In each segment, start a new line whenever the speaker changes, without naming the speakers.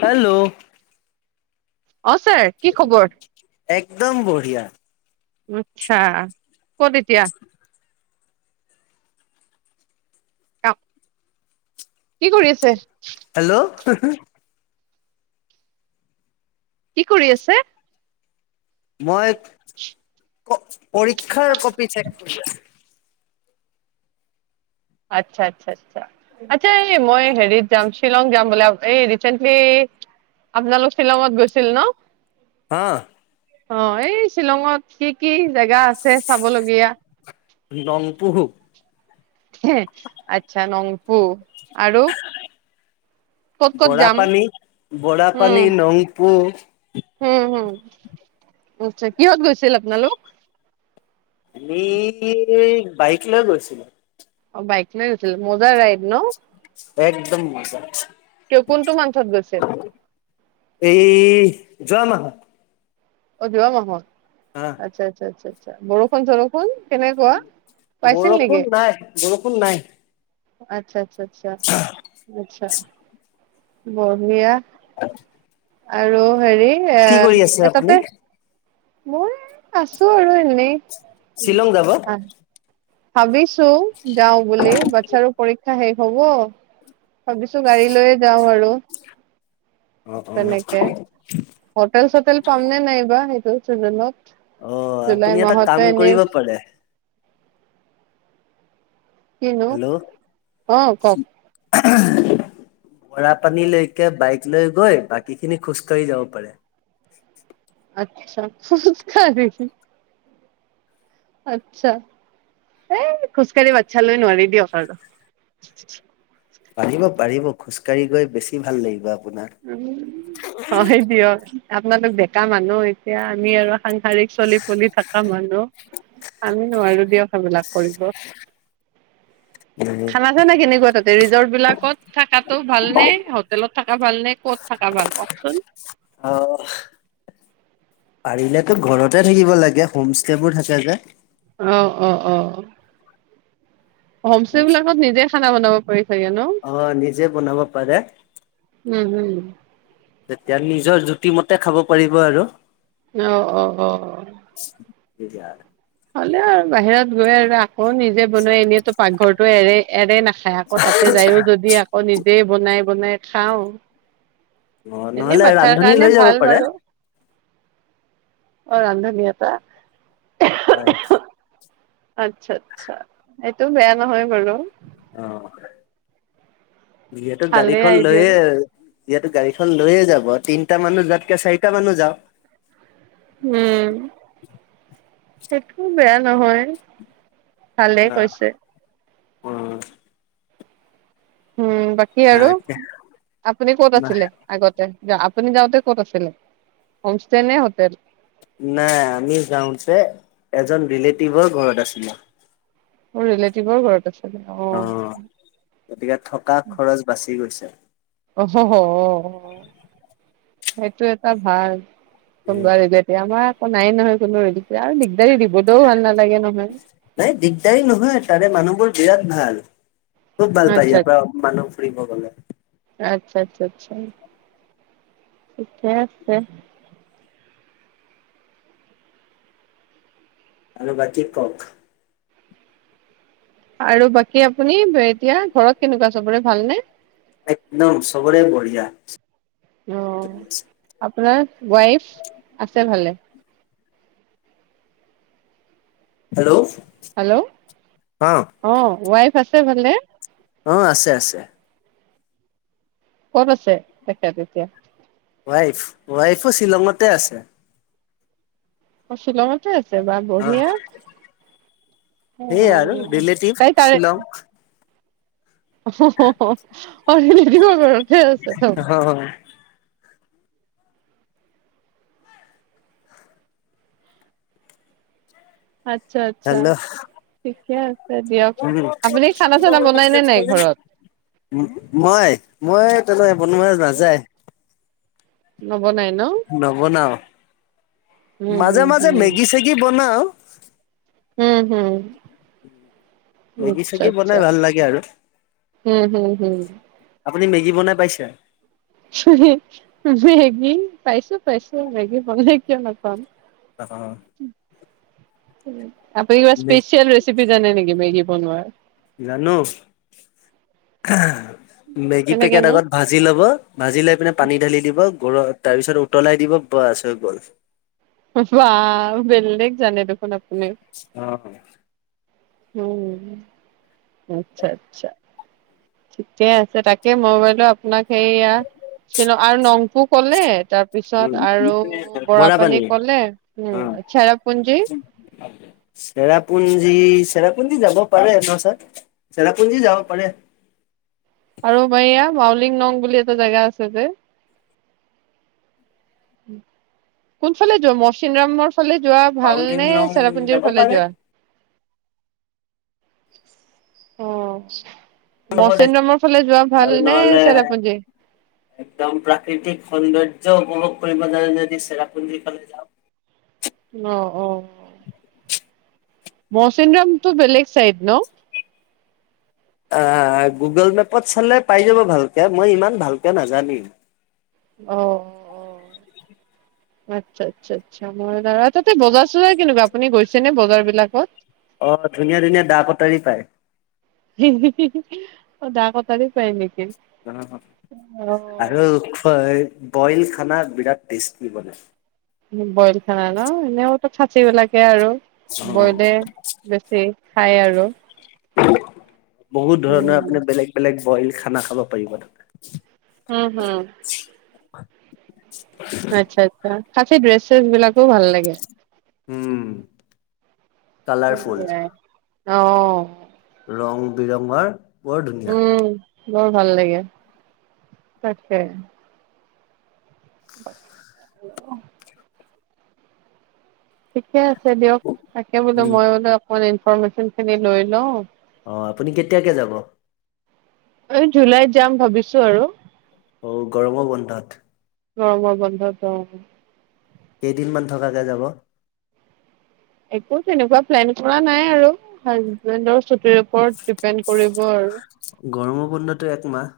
Hello
অঁ, sir কি খবৰ?
একদম বঢ়িয়া
আচ্ছা ক'ত এতিয়া কি কৰি আছে?
হেল্ল'
কি কৰি আছে?
মই পৰীক্ষাৰ কপি চেক কৰি আছো
আচ্ছা, আচ্ছা, আচ্ছা, আচ্ছা এই মই হেৰিত যাম শ্বিলং যাম বোলে এই ৰিচেন্টলি আপোনালোক শ্বিলঙত গৈছিল ন
হা
অঁ এই শ্বিলঙত কি কি? জেগা আছে চাবলগীয়া
লংপুহ
আচ্ছা নংপু আৰু ক'ত ক'ত
বৰা
যাম
পানী, বৰা পানী, নংপু
হম হম আচছা কিহত গৈছিল আপোনালোক
অ বাইক লৈ গৈছিলো
অ বাইক লৈ গৈছিলি মজা ৰাইড ন
একদম মজা
কি কোনটো মান্টত গৈছিল
যা না
এইবোৰে নহয় আচ্ছা আচ্ছা আচ্ছা। বৰষুণ চৰোষুণ
বৰষুণ নাই বৰষুণ নাই।
আচ্ছা আচ্ছা। আচ্ছা আচ্ছা। বঢ়িয়া।
হাচি
আৰু হেৰি ইয়ে এ
আপুনি
তাতে। মই আছো আৰু এনেই
শ্বিলং যাব।
ভাবি চো যাওঁ বুলি বাচ্ছাৰো পৰীক্ষা। সেই শেষ হব ভাবিছো গাড়ী লৈয়ে যাওঁ আৰু।
অ
তেনেকে হোটেল চোটেল পামনে নাইবা সেইটো। একদম ৰাইত। [unintelligible]
অ, আপুনি এটা কাম কৰিব পাৰে।
কিনো? অ কওক।
মৰা পানী লৈকে বাইক লৈ গৈ বাকী খিনি খোজ কঢ়ি যাব পাৰে।
আচ্ছা খোজকাঢ়ি। আচ্ছা, এ খোজকাঢ়ি বাচ্ছা লৈ নোৱাৰি দিয়ক আৰু।
পাৰিব পাৰিব। খোজকাঢি গৈ বেছি ভাল লাগিব। আপোনাৰ
উম হয় দিয়ক। আপোনালোক ডেকা মানুহ এতিয়া আমি আৰু সাংসাৰিক চলি পুলি থকা মানুহ আমি নোৱাৰো দিয়ক সেইবিলাক।
এ
খানা চানা কেনেকুৱা তাতে ৰিজৰ্ট বিলাকত থাকাতটো ভাল নে হোটেলত থকা ভাল নে? ক'ত থাক ভাল কওকচোন।
অ পাৰিলেতো ঘৰতে থাকিব লাগে হোম ষ্টে বোৰ থাকে যে।
আহ অ অ। হোম ষ্টে বিলাকত নিজে খানা বনাব পাৰি চাগে ন?
অ নিজে বনাব পাৰে
উম হম। উ
তেতিয়া নিজৰ জুতি মতে খাব পাৰিব আৰু।
অ অ অ অ।
তেতিয়া।
হলেও। বাহিৰত গৈ আৰু আকৌ নিজে বনাই এনেতো পাকঘৰটো এৰে এৰে নাখায় আকৌ তাতে যায়ও যদি আকৌ নিজে বনাই বনাই। খাঁও।
অ, নহলে ৰান্ধনী লৈ যাব
ভাল
পাৰে।
বাৰু অ, ৰান্ধনী এটা।
হয়।
আচ্ছা আচ্ছা এইটো বেয়া নহয় বাৰু।
অঁ। যিহেতো
ভালে
গাড়ীখন
আইডিয়া
লৈয়ে। যিহেতু গাড়ীখন লৈয়ে যাব তিনটা মানুহ যাতকে চাৰিটা মানুহ যাওঁ।
উম, সেইটো বেয়া নহয়। ভালেই কৈছে।
উম।
উম, বাকী আৰু
নাই
আপুনি ক'ত আছিলে আগতে? আপুনি যাওঁতে ক'ত আছিলে হোমষ্টে নে হোটেল
নাই আমি যাওঁতে এজন ৰিলেটিভৰ ঘৰত আছিলো
মোৰ ৰিলেটিভৰ ঘৰত আছে
অ গতিকে থকা খৰচ বাচি গৈছে [inaudible]
অ সেইটো এটা ভাল তুম বিলেতিয়া আমাৰ নাই নয় কোৰে আৰু দিগদাৰী দিবলৈও ভাল নালাগে নহয়
নাই দিগদাৰ নহয় ছাৰে মানুহবোৰ বিৰাট ভাল খুব ভাল পায়ে
আচ্ছা
ইয়াতে মানুহ ফুৰিব গ'লে
আচ্ছা আচ্ছা আচ্ছা ঠিকেই আছে
আৰু বাকী কক
আৰু বাকী আপুনি এতিয়া ঘৰত কেনেকুৱা চবোৰে ভালনে
একদম সবৰে বঢ়িয়া
অ', আপোনাৰ ৱাইফ আছে ভালে
হেল্ল'
হেল্ল' অ ৱাই চছে ভালে
অ আছে আছে
কত আছে তেখেত এতিয়া।
ৱাইফ ৱাইফো শ্বিলঙতে আছে
অ শ্বিলঙতে আছে ছে বা
অ',
বহিয়
সেইয়া আৰু ৰিলেটিভ
তাই তাৰে
শ্বিলং।
ঠ আছে ত [unintelligible] আচ্ছা আচ্ছা
হেল্ল'
ঠিকে আছে দিয়ক আপুনি খানা চানা বনাইনে নাই ঘৰত
নয় বনোৱা মাছ নাযায় [unintelligible]
নব নাই ন
নব নাও
উম
মাজে
হুম
মাজে মেগি চেগি বনাওঁ
উম হম
মেগী
আচ্ছা
চেগি বনাই
আচ্ছা
ভাল লাগে আৰু
হম হম হম
আপুনি মেগী বনাই পাইছে
মেগী পাইছোঁ পাইছোঁ মেগী বনাই কিয় নাপাম
আঁহ
উম আপ ই স্পেচিয়েল ৰেচিপি জানে নেকি মেগি বনাই
জানো মেগী পেকেট
কেনেকেনো
আগত ভাজি লব ভাজি লৈ পিনে পানী ঢালি দিব তাৰপিছত উতলাই দিব বাছ হৈ গ'ল
ৱাহ বেলেক জানে দেখোন
আঁহ
উ আচ্ছা আচ্ছা ঠিকে আছে তাকে মই বলো আপোনাক সেইয়া শ্বিল আৰু নংপু কলে তাৰপিছত
উম
আৰু
বৰা পানী
বৰাপানী কলে উম চেৰাপুঞ্জী
চেৰাপুঞ্জী চেৰাপুঞ্জী যাব পাৰে চেৰাপুঞ্জী যাব পাৰে
আৰু এইয়া মাউলিং নং বুলি এটা জেগা আছে যে কোন ফালে মৰচিংৰামৰ। ফালে যোৱা ভালনে
মাউলিংলং
চেৰাপুঞ্জিৰ
যাব
ফালে
পাৰে
যোৱা। অঁ। মচনৰামৰ ফালে যোৱা ভাল
আৰু
নে
নহ'লে
চেৰাপুঞ্জী।
একদম প্ৰাকৃতিক সৌন্দৰ্য উপভোগ কৰিব যদি চেৰাপুঞ্জী ফালে যাওঁ।
অঁ অঁ। মৌচিন ৰামটো বেলেগ চাইড ন।
আঁহ গুগল মেপত চালে পাই যাব ভালকে মই ইমান ভালকে নাজানি।
অঁ অঁ অঁ। আচ্ছা আচ্ছা আচ্ছা মই তাতে বজাৰ চজাৰ কেনেকুৱা আপুনি গৈছেনে বজাৰ বিলাকত
অঁ ধুনীয়া ধুনীয়া দা কটাৰী পায়
অঁ দা কটাৰি পায় নেকি
অঁ
অ
আৰু ক বইল খানাৰ বিৰাট টেষ্টি বনাই
বইল খানা ন এনেওতো খাচী বিলাকে আৰু
অ
বইলে বেছি খাই আৰু উম
উম বহুত ধৰণৰ আপোনাৰ বেলেগ বেলেগ বইল খানা খাব পাৰিব তাতে
উম হম।
হয়।
আচ্ছা আচ্ছা। খাচি ড্ৰেছ বিলাকো ভাল লাগে।
উম কালাৰফুল।
অঁ।
ৰং বিৰঙৰ বৰ ধুনীয়া।
উম বৰ ভাল লাগে তাকে [unintelligible] ঠিকে আছে দিয়ক তাকে বোলো মই বোলে ইনফৰমেচন খিনি লৈ লওঁ
অ আপুনি কেতিয়াকে যাব
এই জুলাইত যাম ভাবিছোঁ আৰু
অ গৰম বন্ধত
গৰমৰ বন্ধত অ
কেইদিনমান থকাকে যাব
একো তেনেকুৱা প্লেন কৰা নাই আৰু হাজবেণ্ডৰ ছুটিৰ ওপৰত ডিপেণ্ড কৰিব ব আৰু
গৰমৰ বন্ধ টো একমাহ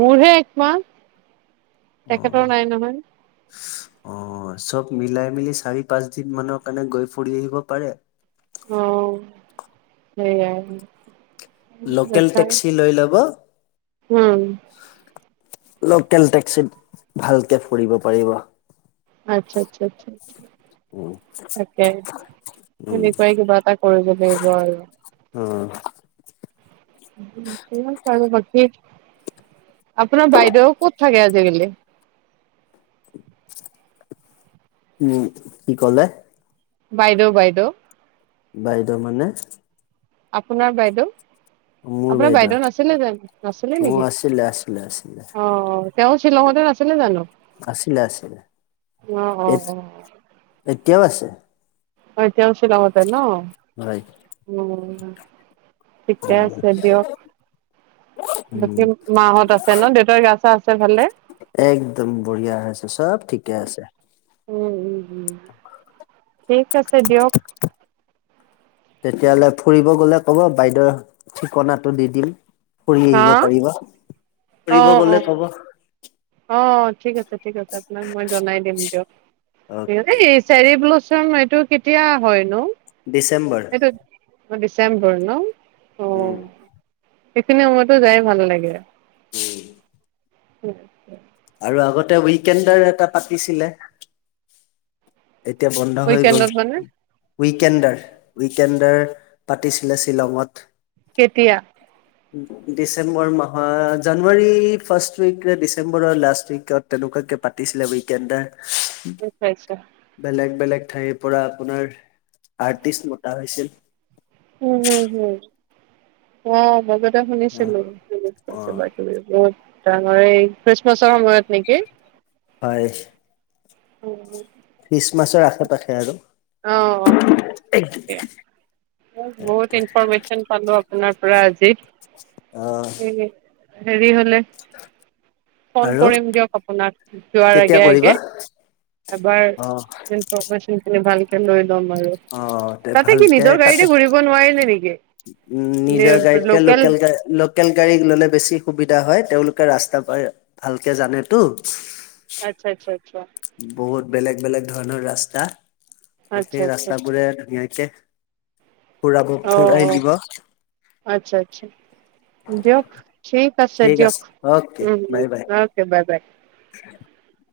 মোৰহে একমাহ
অ
তেখেতৰ নাই নহয়
অ অ চব মিলাই চাৰি পাঁচ দিন মানৰ কাৰণে গৈ ফুৰি আহিব পাৰে
আহ সেয়াই
লোকেল টেক্সি লৈ ল'ব
উম
লোকেল টেক্সিত ভালকে ফুৰিব পাৰিব
আচ্ছা আচ্ছা আচ্ছা
উম,
তাকে
উম।
এনেকুৱাই কিবা এটা কৰিব লাগিব আৰু
অঁ
আৰু বাকী আপোনাৰ বাইদেউ ক'ত থাকে আজিকালি
উম কি ক'লে
বাইদেউ বাইদেউ
বাইদেউ মানে
আপোনাৰ বাইদেউ আপোনাৰ বাইদেউ নাছিলে জানো নাছিলে
অ',
নেকি
আছিলে, আছিলে, আছিলে,
অ অ তেওঁ শ্বিলঙতে নাছিলে জানো।
আছিলে আছিলে
অ অ অ
এতিয়াও আছে।
হয় তেওঁ শ্বিলঙতে ন।
হয়,
উম ' ঠিকে আছে দিয়ক,
উম।
বাকী মাহঁত আছে ন দেউতাৰ গা চা আছে আছে ভালে।
একদম বঢ়িয়া আছোঁ চব ঠিকে আছে।
উম উম উম ঠিক আছে দিয়ক।
তেতিয়াহ'লে ফুৰিব গ'লে ক'ব বাইদেউ ঠিকনাটো দি দিম। ফুৰি
হা
আহিব পাৰিবা।
অ
ফুৰিব
অ
গলে কব। উ [inaudible]
অ ', ঠিক আছে - ঠিক আছে আপোনাক মই জনাই দিম দিয়ক। হেৰী
অ'কে
চেৰিব্লো চ এইটো কেতিয়া হয় নো।
ডিচেম্বৰ
ডিছেম্বৰ ন অহ
উম।
', সেইখিনি সময়তো যায় ভাল লাগে। উম', উম ',
আৰু আগতে ৱিকেণ্ডৰ এটা পাতিছিলে। এতিয়া বন্ধ হৈ গ'ল।
উইকেণ্ডত মানে
উইকেণ্ডাৰ - উইকেণ্ডাৰ পাতিছিলে শ্বিলঙত।
কেতিয়া
ডিচেম্বৰ মাহৰ জানুৱাৰী ফাৰ্ষ্ উইক ডিচেম্বৰ বোৰৰ লাষ্ট উইকত তেনেকুৱাকৈ পাতিছিলে উইকেণ্ডাৰ
নিশ্চয় নিশ্চয়।
বেলেগ - বেলেগ ঠাইৰ পৰা আপোনাৰ আৰ্টিষ্ট মতা হৈছিল।
উম- উম হম', অ', ম অ',
অ
শুনিচিলোঁ
অ
কিবা কিবি বহুত। জানুৱাৰী খ্ৰিমাছ চয়ত নেকি
হয়
উম- উম
খ্ৰীষ্টমাছৰ আশে পাশে আৰু।
অঁ অঁ তাকে বহুত ইনফৰমেশ্যন পালো আপোনাৰ পৰা আজি
অ
উম উম হেৰি হলে ফোন
আৰু
কৰিম দিয়ক আপোনাক যোৱাৰ
কেতিয়া
আগে আগে
কৰিবা
এবাৰ
অ
ইনফৰমেশ্যনটো নে ভালকে লৈ
অ তে
তাতে কি
ভালকে
নিজৰ
তাতে
গাড়ীতে ঘূৰিব নোৱাৰিলে নেকি?
উ নিজৰ গাড়ীতকে লোকেল গা লোকেল গাড়ী ললে বেছি সুবিধা হয় তেওঁলোক তয় ৰাস্তা পাই ভালকে জানেত
আচ্ছা আচ্ছা আচ্ছা।
বহুত বেলেগ বেলেগ ধৰণৰ ৰাস্তা।
আচ্ছা
একেই
আচ্ছা
ৰাস্তা
আচ্ছা
বোৰে ধুনীয়াকে ফুৰাব
অ
ফুৰাই
অ
দিব
আচ্ছা আচ্ছা দিয়ক ঠিক আছে
ঠিক
দিয়ক
অকে
উম উম
বাই বাই
ওকে বাই বাই
[inaudible]